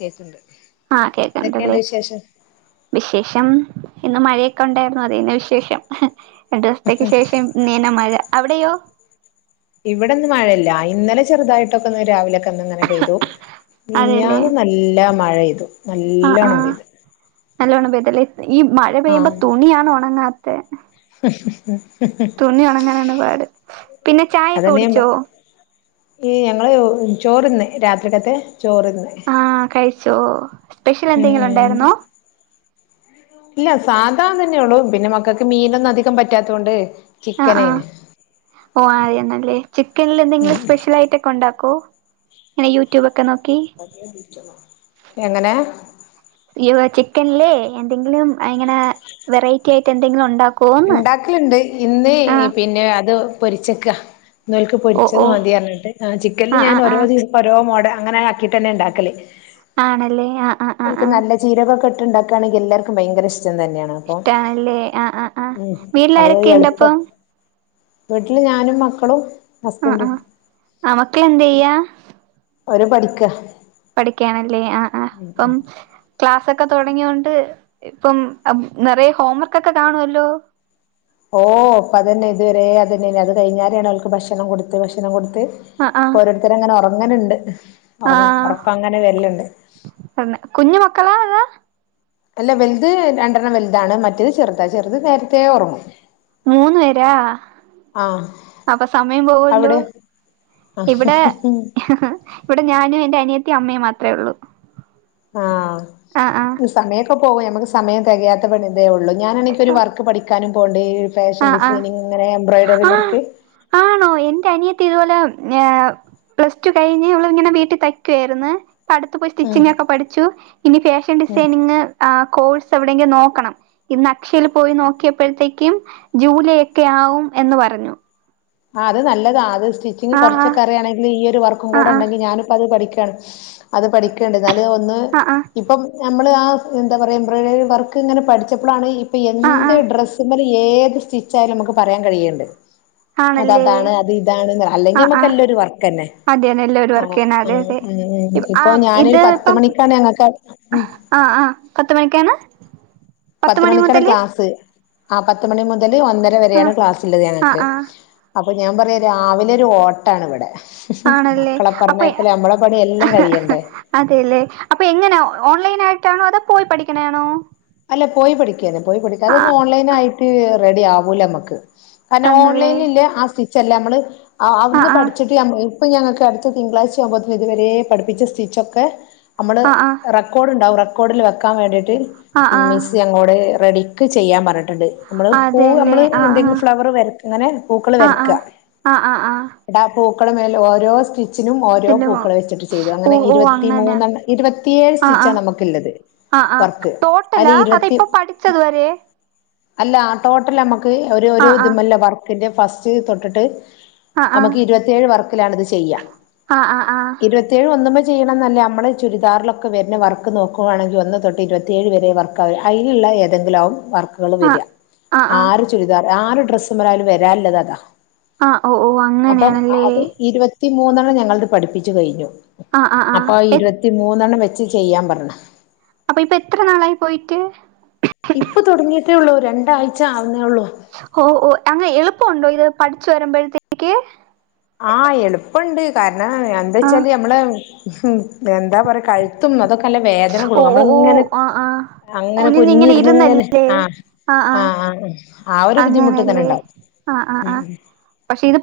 കേക്ക്ണ്ട് ആ കേക്കണ്ടല്ലേ എന്തൊക്കെയുണ്ട് വിശേഷം വിശേഷം ഇന്ന് മഴയൊക്കെണ്ടായിരുന്നു അതന്നെയാ വിശേഷം. രണ്ടുസ്ത്തേക്ക് ശേഷം നീന മഴ അവടെയോ? ഇവടെന്ന് മഴയില്ല ഇന്നലെ ചെറുതായിട്ടൊക്കൊന്ന് രാവിലൊക്കങ്ങങ്ങനെ പെയ്തു. അതെല്ലേ മിഞ്ഞാന്ന് നല്ല മഴെയ്തു ആഹ് നല്ലോണം ആഹ് പെയ്ത്. നല്ലോണം പെയ്തല്ലേ? ഈ മഴ പെയ്യുമ്പ തുണിയാണ് ഒണങ്ങാ ത്തെ. [unintelligible] തുണി ഒണങ്ങാനാണ് പാട്. പിന്നെ അതന്നെ ഞാൻ പ ചായക്കൊടിച്ചോ? ഈ ഞങ്ങള് ചോറിന്ന്‌ രാത്രിക്കത്തെ. ചോറിന്ന്. ച്ചോ? സ്പെഷ്യൽ ഉം ഉം എന്തെങ്കിലുണ്ടായിരുന്നോ? ഇല്ല സാധാ തന്നയൊള്ളു പിന്നെ മക്കക്ക് മീനൊന്നും അധികം പറ്റാത്തൊണ്ട് ആ ആ ഓ ആയിരുന്നല്ലേ ചിക്കനിൽ ഉം എന്തെങ്കിലും സ്പെഷ്യലായിറ്റക്കെണ്ടാക്കുവോ? ങ്ങനെ യൂട്യൂബെക് എങ്ങനെ? യിവ ചിക്കൻലേ എന്തെങ്കിലും ആ ഇങ്ങനെ വെറൈറ്റി ആയി എന്തെങ്കിലും ഒണ്ടാ ഇണ്ടാക്കല്ണ്ട് ഇന്ന് പിന്നെ അത് പൊരിച്ചേക്ക. ഇന്നോൽക്ക് ഓ പൊരിച്ചത് ഓ മതി അറിഞ്ഞിട്ട് ആ ചിക്കൻല് ആഹ് ഞാൻ ആഹ് ഓരോ ആഹ് ദിവസം ഓരോ മോഡ അങ്ങനെ ആക്കിട്ടന്നെണ്ടാക്കല്. ആണല്ലേ ആ ആ ആ ആ ജീരകൊക്കെ ഇണ്ടാക്കാണെങ്കി എല്ലാർക്കും ഭയങ്കര ഇഷ് ഇഷ്ട്ടാണല്ലേ ആ ആആ ആ ഉം അത് വീട്ട്ലാരെക്കെ എളുപ്പ ഇണ്ടപ്പം? വീട്ടില് ഞാനും മക്കളും ആ ആ ഹസ്ബൻഡും ആ മക്കളെന്തെയ്യ? ഒരു പഠിക്ക പഠിക്കാനല്ലേ അ ക്കെ തുടങ്ങിയോണ്ട് ഇപ്പം നിറയ ഹോംവർക്ക്ൊക്കെ കാണുവല്ലോ ഓ അപ്പൊ അതന്നെ ഇതുവരെ അതന്നെന്നെ അത് കയിഞ്ഞാലാണ് അവൾക്ക് ഭക്ഷണം കൊടുത്ത് ഭക്ഷണം കൊടു ത്ത്‌ ആഹ് ആഹ് ഇപ്പോരോരുത്തങ്ങനെ ഒറ അങ്ങനെണ്ട് ആഹ് തന്നെ കുഞ്ഞു മക്കളാ അതാ അല്ല വലുത് രണ്ടെണ്ണം വലുതാണ് മറ്റേത് ചെറുതാ ചെറുത് നേരത്തെ ഒറങ്ങും മൂന്ന് പേരാ അപ്പൊ സമയം പോവുല്ലോ അവിടെ ആഹ് ഇവടെ ഇവടെ ഞാനും എന്റെ അനിയ ത്തീം അമ്മേം മാത്ര ഒള്ളൂ ആഹ് ആഹ് ആഹ് ത് സമയ ക്കെ പോകും ഞമ്മക്ക് സമയ തെകയാത്ത പെണ് ഇതേ ഒള്ളൂ ഞാനെനിക്കൊരു ഒരു വർക്ക് പഠിക്കാനും പോണ്ടേ ഫാഷൻ ആഹ് ആഹ് ഡിസൈനിങ് ങ്ങനെ എംബ്രോയിഡറി വർക്ക് ത്തി ഇതുപോലെ ഞാഹ് പ്ലസ് ടു കഴിഞ്ഞ് അവള് ഇങ്ങനെ വീട്ടി തയ്ക്കുവാരുന്ന് പ്പ അടുത്ത് പോയി ഉം സ്റ്റിച്ചിങ് ഒക്കെ പഠിച്ചു ഇനി ഫാഷൻ ഡിസൈനിങ് ആ കോഴ്സ് എവിടെയെങ്കും നോക്കണം ഇന്ന് അക്ഷെല് പോയി നോക്കിയപ്പോഴത്തേക്കും ജൂലൈ ഒക്കെ ആവും എന്ന്ന് പറഞ്ഞു. ആ അത് നല്ലതാ അത് സ്റ്റിച്ചിങ് ആഹ് കുറച്ചൊക്ക അറിയയാണെങ്കി ഈ ഒരു വർക്കു ആഹ് കൂടെ ആഹ് ഉണ്ടെങ്കി ഞാനു പത് പഠിക്കും ക്കാണ് അത് പഠിക്ക്ണ്ട് എന്നല് ഒന്ന് ആഹ് ആഹ് ഇപ്പം നമ്മള് ആ എന്താ പറയാ എംബ്രോയിഡറി വർക്ക് ഇങ്ങനെ പഠിച്ചപ്പളാണ് ആഹ് ആഹ് എന്ത് ആഹ് ട്രസ് ഏത് സ്റ്റിച്ചായാലും നമുക്ക് പറയാൻ കഴിണ്ട് ആണല്ലേ അതതാണ് അത് ഇതാണ് അല്ലെങ്കി ആഹ് നമ്മക്ക് ആഹ് എല്ലാം ഒരു വർക്കന്നെ അതെന്നെ എല്ലാവരും ആ വർക്ക് ചെയ്യണ അതെ അതെ ഇപ്പൊ ആഹ് ഞാനൊരു ഇത് പത്ത് ഇപ്പം മണിക്കാണ് ഞമ്മക്ക് ആഹ് ആഹ് പത്ത് മണിക്കാണ് പത്ത് മണി മണിക്കാണ് മുതല് ക്ലാസ് ആ പത്ത് മണി മു മുതല് ഒന്നര വരെയാണ് ആഹ് ക്ലാസ്ള്ളത് ആഹ് ഞങ്ങക്ക് ആഹ് അപ്പോ ഞാൻ പറയാം രാവിലെ ഒരു ഓട്ടണിവിടെ. ആണല്ലേ അപ്പൊ പണി എല്ലാം കഴിയണ്ടേ അതെല്ലേ അപ്പൊ എങ്ങനെ ഓ ലൈനായിട്ടണോ അതോ പോയി പഠിക്കണെണോ അല്ല പോയി പഠിക്കതെ പോയി പഠിക്ക അതൊ ഓൺലൈനായിട്ട് റെഡി ആകൂലമ്മക്ക് കാരണം തന്നല്ലേ ഓൺലൈനില്ലെ ആ സി ചല്ലമ്മള് ആ അവിടുന്ന് പഠിച്ചിട്ട് മ്മ ഇപ്പൊ ഞങ്ങൾക്ക് അടുത്ത തിങ്കളാഴ്ച അമ്പത്തൊ ഇത് വരെ പഠിപ്പിച്ച സ്റ്റിച്ചൊക്കെ നമ്മള് ആ ആ റെക്കോർഡ് ഉണ്ടാവുംറെ കൂടി വക്കാൻ വേണ്ടീട്ട് ആ ആ മിസ് അങ്ങോടെ റെഡി ക്ക് ചെയ്യാൻറണം ന അതെല്ലേ നമ്മള് ആ ആ എന്തെില ഫ്ലവർ അങ്ങനെ പൂക്കൾ ആ ആ വരക്ക ആ ആ ആ മേല ഓരോ സ്റ്റിച്ച് ിനും ഓരോ ചെല്ലുമോ പൂക്കൾ വെച്ചിട്ട് ചെയ്തു ഓ അങ്ങനെ ഓ ഇരുപത്തി അങ്ങനെ മൂന്നണ് ഇരുപത്തിയേഴ് ആ ആ സ്റ്റിച്ചാണ് നമുക്ക ഉള്ളത് ആ ആ വർക്ക് ടോട്ടലാ അതില് അത ഇപ്പൊ ഇരുപത്തി പഠിച്ചത് വരെ അല്ല ടോട്ടലമ്മക്ക് ര ആ രോ ആ ഇതുമല്ല വർക്ക് ന്റെ ഫസ്റ്റ് തൊട്ടിട്ട് ആ ആ നമുക്ക് ഇരുപത്തിയേഴ് വർക്കിലാണിത് ചെയ്യാം ആ ആ ആ ഇരുപത്തിയേഴ് വന്ന ചെയ്യണംമല്ല നമ്മള് ചരിദറിലൊക്കെ വുന്ന വർക്ക് നോക്കുയാണെങ്കിൽ ഒന്ന് തൊട്ട് ഇരുപേഴ് വര വ അതിുള്ള ഏെങ്കിലും വർക്ക് ആ വരി ആ ചുരിദാർ ആരു ഡ്രസ്സ പറാലും വരല്ലത് അതാ ആ് ഓ ഓ അങ്ങനെയാണല്ലേ ഈ മൂന്നെണ്ണം ഞങ്ങളത് പഠിിച്ചു കഴിഞ്ഞു ആ ആ ആ അപ്പൊ എ ഇരുപത്തി മൂന്നെണ്ണം വെ ചെയ്യാൻ പറണ അപ്പൊ ഇപ്പൊ എത്ര നാളായി പോയിട്ട് ഇപ്പൊ തുടങ്ങിട്ട അള്ളൂ രണ്ടാ്ച ഓ ഓ അങ്ങനെ എളുപ്പുണ്ടോ ഇത് പഠിച്ചു വരുമ്പോഴത്തേക്ക് ആഹ് എളുപ്പുണ്ട് കാര എന്നാ എന്താ ആഹ് വെച്ചാല് നഞമ്മള് ഹ എന്താ പറയാ കഴുത്തും അതൊക്കെ അല്ല വേദന ഓ കൊടുും ഓ നമ്മള ഓ ഇങ്ങനെ ആഹ് ആഹ് അങ്ങനെ കുഞ്ഞി കുനിഞ്ഞിങ്ങനെ ഇരുന്ന് ഇങ്ങനെ ഇരുന്നല്ലേ ആ ആഹ് ആ് ആഹ് ആ് ആ ആ ഒരു ബുദ്ധിമുട്ട് ഇങ്ങനെ അങ്ങനല്ലേ ഉണ്ടാവും ഉ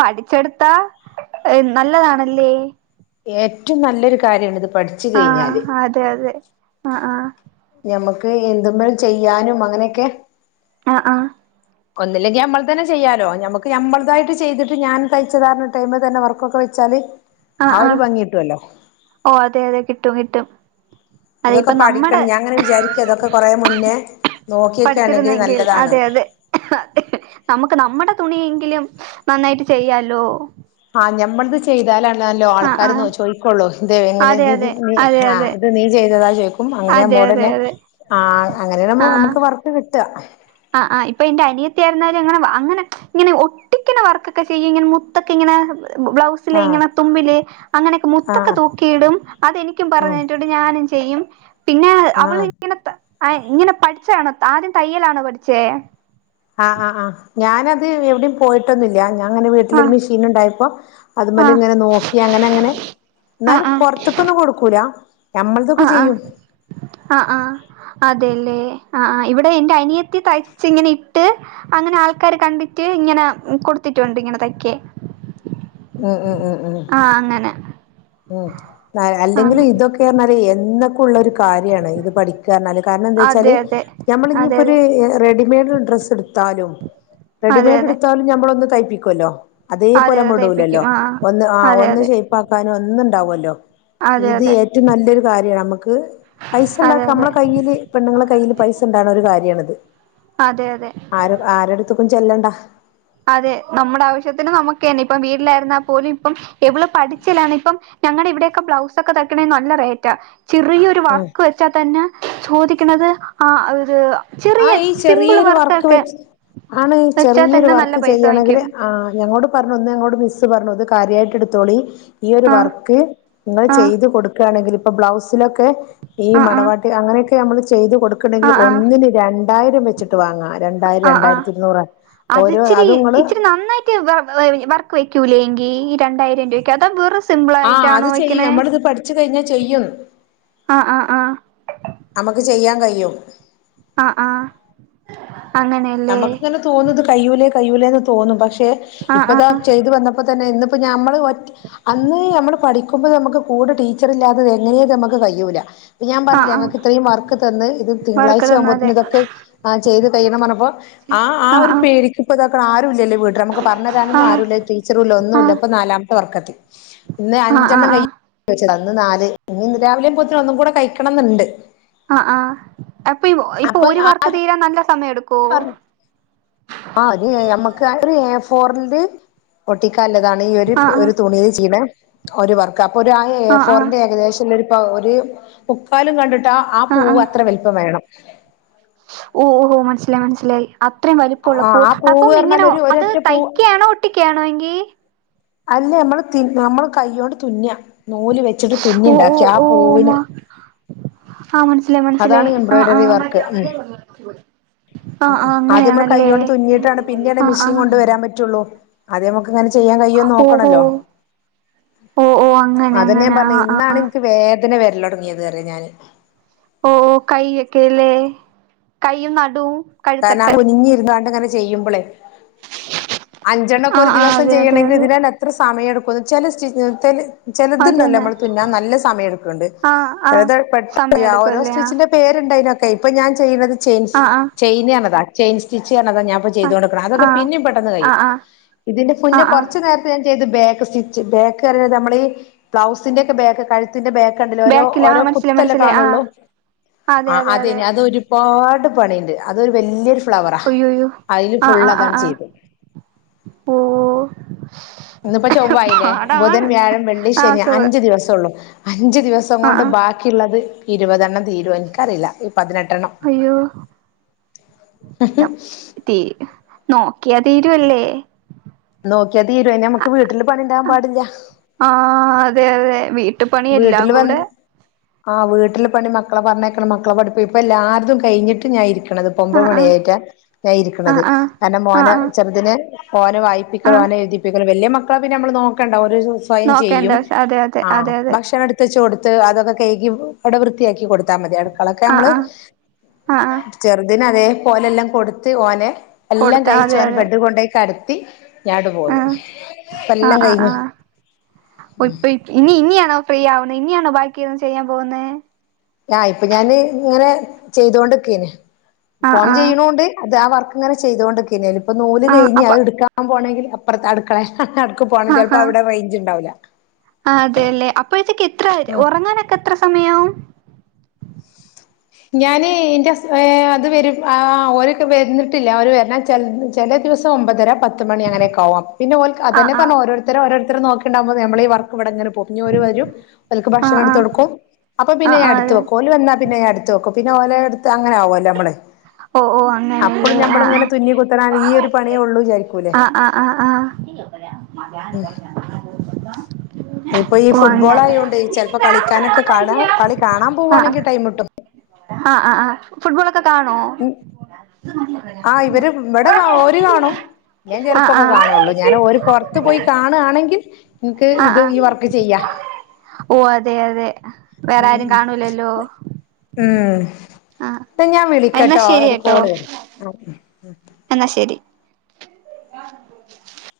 പഠിച്ചെട്ത്താ നല്ലതാണല്ലേ ഏറ്റോം നല്ലൊര് കാര്യമാണ് ഇത് പഠിച്ചു ആാ കഴിഞ്ഞാല് അതെ അതെ ആാ ആാ ഞമ്മക്ക് എന്ത് മെല് ചെയ്യാനും അങ്ങനെയൊക്കെ അഹ് ആഹ് ഒന്നില്ലെങ്കി നമ്മള് തന്നെ ചെയ്യാലോ ഞമ്മക്ക് നമ്മളെതായിട്ട് ചെയ്തിട്ട് ഞാൻ തെയ്ച്ചതാറ്ണ് ഇട്ട് അയ്മെതന്നെ വർക്കൊക്കെ വെച്ചാല് അഹ് ആ ഒരു ആഹ് ഭംഗി കിട്ടുവല്ലോ ഓഹ് അതെ അതെ കിട്ടും കിട്ടും അത് ഇതൊക്കെ ഇപ്പം നമ്മടെ പഠിക്കണം ഞാൻ അങ്ങനെ വിചാരിക്ക ഇതൊക്കെ കൊറേ മുന്നേ നോക്കിയൊക്കെ ആണെങ്കിൽ പഠിച്ച്ര്ന്നെങ്കിൽ നല്ലതാണ് അതെ അതെ നമക്ക് നമ്മടെ തുണിയെ- ങ്കിലും നന്നായിട്ട് ചെയ്യാലോ ആഹ് ഞമ്മൾത് ചെയ്താലാണ് നല്ലോ ആഹ് ആൾക്കാര് ആഹ് നെ ചോയ്ക്കൊള്ളൂ ഇത് എങ്ങനെ അതെ നീ ഇത് അതെ അതെ അതെ ആഹ് നീ ചെയ്താ ചോയി ക്കും അങ്ങനെ അതെ അതെ നമ്മോടെന്നെ അതെ ആഹ് അങ്ങനെ നമ്മക്ക് വർക്ക് കി ഇറ്റ അഹ് അഹ് ഇപ്പൊ ഇന്റെ അനിയത്തി ആയര്ന്നാലും അങ്ങനെ അങ്ങനെ ച്ചും ഇങ്ങനെ ഒട്ടിക്ക്ന്നാ വർക്കൊക്കെ ചെയ്യും ഇങ്ങനെ മുത്തൊക്കെ ഇങ്ങനെ ബ്ലൗസില് ആഹ് ഇങ്ങനെ തുമ്പില് അങ്ങനൊക്കെ മുത്തൊക്കെ ആഹ് തൂക്കിയിടും അത് എനിക്കും പറഞ്ഞ് ആഹ് തന്നിട്ടുണ്ട് ഞാനും ചെ ചെയ്യും പിന്നെ അവള് ആഹ് ഇങ്ങനത്തെ ആഹ് ഇങ്ങനെ പഠിച്ചാണ് ത ആദ്യം തയ്യലാണോ പഠി ചേ ആഹ് ആഹ് ആഹ് ഞാനത് എവെടിംപോയിട്ടൊന്നുല്ല ഞാൻ അങ്ങനെ വീട്ടിലൊരു ആഹ് മിഷീൻ ഉണ്ടായപ്പം അതിമെല് ആഹ് ഇങ്ങനെ നോക്കി അങ്ങനെ അങ്ങനെ ഞമ്മൾതൊക്കെ അഹ് ചെയ്യും അഹ് അഹ് അഹ് അതേലെ അഹ് അഹ് ഇവിടെ എന്റെ അനി ത്തി തെയ്ച്ച് ഇങ്ങനെ ഇ ഇട്ട് അങ്ങനെ ആൾക്കാര് കണ്ടിട്ട് ഇങ്ങനെ കൊട്ത്തിട്ടൊണ്ട് ഇങ്ങനെ തെയ്ക്കാൻ ഉം ഉം ഉം ഉം ആഹ് അങ്ങനെ ഉം ന അല്ലെങ്കിലും ആഹ് ഇതൊക്കെ എന്ന് പ ഉള്ളൊര്ക്ക് കാര്യാണ് ഇത് പഠിക്കാറ്ന്നാല് കാര്ണം എന്ത് അതെ വെച്ചാല് അതെ നമ്മള് ഇഞ് അതെ അതെ ഇപ്പൊര് റെഡിമെയ്ഡ് ഡ്രസ്സ് ഇട്ത്താലും അതെ റെഡിമെഡ് അതെ എട്ത്താലും നമ്മള് ഒന്ന് തെ ക്കുല്ലോ അതെ അതേപലെ അതെ നമ്മള് ഇടൂലല്ലൊ തേപ്പിക്കും ആ ഒന്ന് ആഹ് അതെ ഒന്ന് അതെ ഷെയ്പ്പാക്കാൻ ഒന്നുണ്ടാവൊല്ലോ അതെ ഇത് അതെ അതെ ഏറ്റം നല്ലൊരു കാര്യാണ് നമ്മക്ക് പൈസ ഇണ്ടാക്ക അതെ എമ്മളെ കയ്യില് പെണ്ണുങ്ങളെ കയ്യിൽ പൈസ ഇണ്ടാവ്ണൊരു കാര്യാണ്ത് അതെ അതെ ആര ആരെട്ത്ത് കു ചെല്ലണ്ട അതെ നമ്മുടെ ആവശ്യത്തിന് നമുക്ക്ന്നെ ഇപ്പം വീട്ടിലായിരുന്നാ പോലും ഇപ്പം എവളും പഠിച്ചലാണ് ഇപ്പം ഞങ്ങളുടെ ഇവിടെയൊക്കെ ബ്ലൗസ ഒക്കെ തയ്ക്കണ നല്ല റേറ്റാ ചെറിയൊരു ആ വർക്ക് വെച്ചാൽ തന്നെ ചോദിക്ക ആ ആ ചെറിയ ഈ സിമ്പിൾ ചെറിയൊരു വർക്ക് വർക്കൊക്കെ വെച്ച് ആണ് ഈ വെച്ചാൽ ചെറിയൊരു തന്നെ നല്ല വർക്ക് പൈസ ചെയ്യണെങ്കിൽ വാങ്ങിക്കും ഞോട് പറഞ്ഞോ മ പറഞ്ഞത് കാര്യമായിട്ട് എടുത്തോളി ഈ ഒരു ആ വർക്ക് നിങ്ങൾ ആ ചെയ്ത് കൊടുക്കുകയാണെങ്കിൽ ഇപ്പ ബ്ലൗസിലെ ഈ ആ ആ മടവാട്ട് അങ്ങനെൊ മ്മ ചെയ്തു ആ കൊടുക്കണമെങ്കിൽ ആ ഒന്നിന് രണ്ടായിരം വെച്ചിട്ട്ാങ്ങ ആ ആ അത്ച്ചിരി അത് ഇങ്ങള് ഇച്ചിരി നന്നായിട്ട് വർക്ക് വെക്കൂല്ല എങ്കിൽ ഈ രണ്ടായിരം രൂപയ്ക്ക് അത വെറ ആ് അത് ചെയ്യും നമ്മളിത് പഠിച്ചു കഴിഞ്ഞാ ചെയ്യും ആഹ് ആഹ് നമുക്ക് ചെയ്യാൻ കഴിയും അരം ആഹ ആഹ നമുക്ക്ന്നെ തോന്നുന്നത് കയ്യലേ കഴയിൂല എന്ന് തോന്നും പക്ഷേ ആഹ് ഇപ്പതാ ആഹ് ചെയ്ത് വന്നപ്പോ തന്നെ ഇന്നിപ്പോ നമ്മൾ അന്ന് ഞമ്മൾ പഠിക്കുമ്പോ നമുക്ക് കൂടെ ടീച്ചർ ഇല്ലാത്തത് എങ്ങനെയ നമ്മുക്ക് കഴിയൂല ഞാൻ ആഹ് പറഞ്ഞില്ല ആഹ് ഞങ്ങൾക്ക് ഇത്രയും വർക്ക് തന്ന ഇത് വർക്ക് തിങ്കളാഴ്ച തന്നാതെ ആവുമ്പോത്തന്നന് ഇതൊെ ചെയ്ത് കഴിയണം പറഞ്ഞപ്പോ ആ ആ ആഹ് ഒരു ആഹ് പേര്ക്ക് ഇതാക്ക ആല്ലേ വീട്ട നമു ആഹ് പറഞ്ഞുരാൊന്നുംല്ല ടീച്ചറൂല്ല ഒന്നുമ ഇല്ല ആഹ് ഇപ്പ നാലാം വർക്കത്തി ഇന്ന് ആഹ് ആഹ് അഞ്ചെണ്ണം കഴ ആഹ് ന്ന് നാല് ഇനി ഇന്ന് രാവിലെയും പോത്തി ഒന്നും കൂടെ കഴിക്കണംന്നുണ്ട് ആഹ ആഹ അപ്പൊ ഇപ്പൊ അപ്പൊ ഒരു വർക്ക് തീരാൻ നല്ല സമയം എടുക്കും കു ആ അത് നമ്മക്ക് ഫോറി പട്ട നല്ലതാണ് ഈ ഒരു ആഹ് ആഹ് ഒരു തുണിൽ ചീണ ഒരു വർക്ക ഒ ആയ ആഹ് ഫോറിന്റെ ഏകദേശം ഒരു ഇ ഒരു മുക്കാലും കണ്ടിട്ട് ആ പൂവ് അത്ര വലുപ്പം വേണം ഓ ഓഹോ മനസ്സിലായി മനസ്സിലായി അത്രയും വലിപ്പ ആ ഉള്ളപ്പോ ആ പൂവ് അപ്പം പറഞ്ഞാൽ ഇങ്ങനെ ഒരു അത് ഒരൊറ്റ പൂവ് തയ്ക്കയാണോ ഒട്ടിക്കാണോ എങ്കിൽ അല്ല നമ്മള് നമ്മള് കൈ കൊണ്ട് തുന്ന നൂല് വെ ഓ ഓ ഓ ഓ ആ മനസിലായി മനസ്സിലായി അതാണ് ആ ആ ഉ ആദ്യം നമ്മ കൈോണ്ട് തുന്നിയിട്ടാണ് പിന്നെയാണ് ആഹ് മിസ്സി ആഹ് കൊണ്ട് വരാൻ പറ്റുള്ളൂ അതെ അങ്ങനെ ചെയ്യാൻ കഴോന്ന് ഓഹോ നോക്കണല്ലോ ഓഹ് ഓഹ് അങ്ങനെ അതന്നെ ഞാൻ അങ്ങനെ പറഞ്ഞ ആഹ് ഇന്നാണ് ആഹ് എനിക്ക് െ വരല തുടങ്ങിയത് കേറിയ ഞാാന് ഓ കൈ ഒക്കെല്ലേ കൈയും നടും കാരണം ആ കുനിഞ്ഞിരരുന്നുാണ്ട്ങ്ങനെ ചെയ്യുമ്പോളേ അഞ്ചെണ്ണക്കെ ഒരു ആഹ് ആഹ് ദിവസം അതെ അതെ ചെയ്യണമെങ്കിൽ അതെ ഇതിനാൽ എത്ര സമയം എടുക്ക ചല സ്റ്റ ചെിലതുണ്ടല്ലോ അതന്നെ നമ്മള് തുന്നാൻ നല്ല സമയം എടുക്കണ്ട് ആഹ് ആഹ് ചെിലത് പെട്ട സമയം ഓരോ എടുക്കുംല്ലേ ആഹ് സ്റ്റിച്ചിന്റെ പേരുണ്ടതിനൊക്കെ ഇപ്പൊ ഞാൻ ചെയ്യുന്നത് ചേഞ്സ് ആഹ് ാ ചെയി സ്റ്റ ഞാ ചെയ്ത ആഹ് കൊടുക്ക അതൊക്കെ ആഹ് പിന്നും പെട്ടെന്ന് ആഹ് കിയും ആഹ് ആഹ് ഇതിന്റെുന്നെ ആഹ് ആഹ് കുറു നേര ഞാ ചെയ് ബാക്ക് സ്റ്റിച്ച് ബാക്ക് നമ്മൾ ഈ ബ്ലൗസിന്റെ ഒക്കെ ബാക്ക് കഴ ന്റെ ബേക്കണ്ട ഓോ ബാക്കില് ഓരോ ആഹ് മനസ്സിലായി കുത്തല്ലേ മനസ്സിലായി കാണുള്ളൂ ആഹ് അതെ ആ അതെ അത അതെ അത് ഒരുപാട് പതിനണ്ട് അതൊരു വല്യൊരു ഫ്ലവറാ ഒ്യോയ്യോ അതില് ആ ഫുള്ള് അതാണ് ചെയ്ത് ഓ ഇന്ന്ിപ്പോ ചൊവ്വായില്ലേ ബുധൻ വ്യാഴം വെള്ളി ആഹ് ശനി ചൊവ്വെ അഞ്ചു ദിവസംള്ളു അഞ്ചു ദിവസം ആഹ് കൊണ്ട് ആഹ് ബാക്കിയുള്ളത് ഇരുപതെണ്ണം തീരും എനിക്കറിയില്ല ഈ പതിനെട്ടെണ്ണം അയ്യോ തീ നോക്കിയാ തീരുവല്ലേ നോക്കിയാ തീരും അയിന് നമ്മുക്ക് വീട്ടില് പണി ഉണ്ടാവൻ പാടില്ല വീ ട്ടുപണിയെല്ലാം കൂടെ ആഹ് വീട്ടില് പണി മക്കളെ പറഞ്ഞയക്കണം മക്കള പഠപ്പി ഇപ്പൊ എല്ലാര്ടും കഴിഞ്ഞിട്ട് ഞായിരിക്കും ഇപ്പോ ഒമ്പത് ആഹ് ആഹ് മണിയായിട്ടാ ഞാൻ ഇരിക്കണത് ആഹ് ആഹ് കാരണം മോന ആഹ് ആഹ് ചെറുതിന് ഓനെ വായിപ്പിക്കും ആഹ് ഓനെ എഴുതിപ്പിക്കും വലിയ മ ക്കളെ പിന്നെ നമ്മൾ നോക്കണ്ടാ ഓ നോക്കേണ്ടവശ്യം അതെ അതെ അതെ അതെ ഭക്ഷണം എടുത്തച്ച് കൊടു ത്ത് അതൊക്കെ കയുകി അവിടെ വൃത്തിയാക്കി കൊടുത്തൽ മതി മക്കളൊക്കെ ആഹ് നമ്മള് ആഹ് ആഹ് ആഹ് ചെറുതിനെ അതെ പോലെല്ലാം കൊടുത്ത് ഓനെ എല്ലാം കൊടുത്താ കഴിച്ചു അതെ ഓനെ അതെ ബെഡ് കൊണ്ടേയി കിട ത്തി ആഹ് ആഹ് ആഹ് ആഹ് ഓഹ് ഇപ്പ ഇനി ഇനിയാണോ ഫ്രീ ആവുന്ന ഇനിയാണോ ബാക്കിന്ന് ചെയ്യാൻ പോകുന്നെ ആഹ് ഇപ്പൊ ഞാന് ഇങ്ങനെ ചെയ്തോണ്ടിക്കേന് ആഹ് ഫോൺ ആഹ് ചെയ്യണോണ്ട് അത് വർ അങ്ങനെ ചെയ്തൊണ്ട് ഇക്കായിനു നുല് ആഹ് കഴിഞ്ഞ് അപ്പ അതെടുക്കാൻ പോണെങ്കിൽ അപ്പറത്തെ അടക്കളെ നടക്ക്‌ പോണം ആഹ് ആഹ് ചിലപ്പോൾ അവിടെ റേഞ്ച് ഉണ്ടാവില്ല ആഹ് അതെയല്ലെ അപ്പോഴ്ത്തെക്ക്‌ എത്ര ഉം ഉറങ്ങാനൊക്കെ എത്ര സമയവും ഞാന് എന്റെ ഹസ് ഏഹ് അത് വരും ഒര് വരുന്നിട്ടില്ല ഒര് വരൻ ചില ദിവസം ഒമ്പതര പ ത്ത് മണി അങ്ങനെ ആവാം പിന്നെ ഓൾക്ക് ആഹ് അതന്നെ പറഞ്ഞ ആഹ് ഓരോരുത്തര ഓരോരു തരേ നോ ണ്ടുമ്പോ നമ്മള ഈ വർക്കിവിടിങ്ങനെ പോവും ഇനി ഒരു വരും ഒല്ക്ക് ഭക്ഷണം ആഹ് എടുത്ത് കൊടുക്കും അപ്പൊ ആഹ് പിന്നെ ആഹ് ഞാൻ ആഹ് എടുത്ത് അതെ വെക്കും ഓല് വന്നാ പിന്നെ ഞാനെടു പിന്നെ ഓലെ എടുത്ത് അങ്ങനെ ആവുവല്ലേ നമ്മള് ഓ ഓ അപ്പഴ് അങ്ങനെയല്ലേ ആഹ് നമ്മളിങ്ങനെ തുന്നി കുത്തന ഈ ഒരു പണിയേ ഉള്ളു വിചാരിക്കൂല്ലേ ആഹ് ആഹ് ആഹ് ആഹ് ഉം ഇപ്പൊ ഈ ഓ അങ്ങനെ ഫുട്ബോൾ ആയോണ്ട് ചിലപ്പോ കളിക്കാനൊക്കെ കാണ കളി കാണാൻ പോവുവാണെങ്കിൽ ടൈം കിട്ടും ഹാ ആഹ് ആ ഫുട്ബോളൊക്കെ കാണോ? ആ ഇവര് ഇവിടെ കാ ഓരു കാണും ഞാൻ ആഹ് ചിലപ്പോൊക്കെ ആഹ് കാണുള്ളൂ ഞാൻ ഓര് പുറത്ത് പോയി കാണുകാണെങ്കിൽ നിക്ക് ഇത് ഈ വർക്ക് ചെയ്യാ ഓഹ് അതെ അതെ വേറാരു ഉം കാണൂലല്ലോ ആഹ് പ്പ ഞാൻ എന്നാ വിളിക്കട്ടോ ശരി ഒരു കേട്ടോ കോള് വര് ഉം ഉം ഉം എന്നാ ശെരി [unintelligible]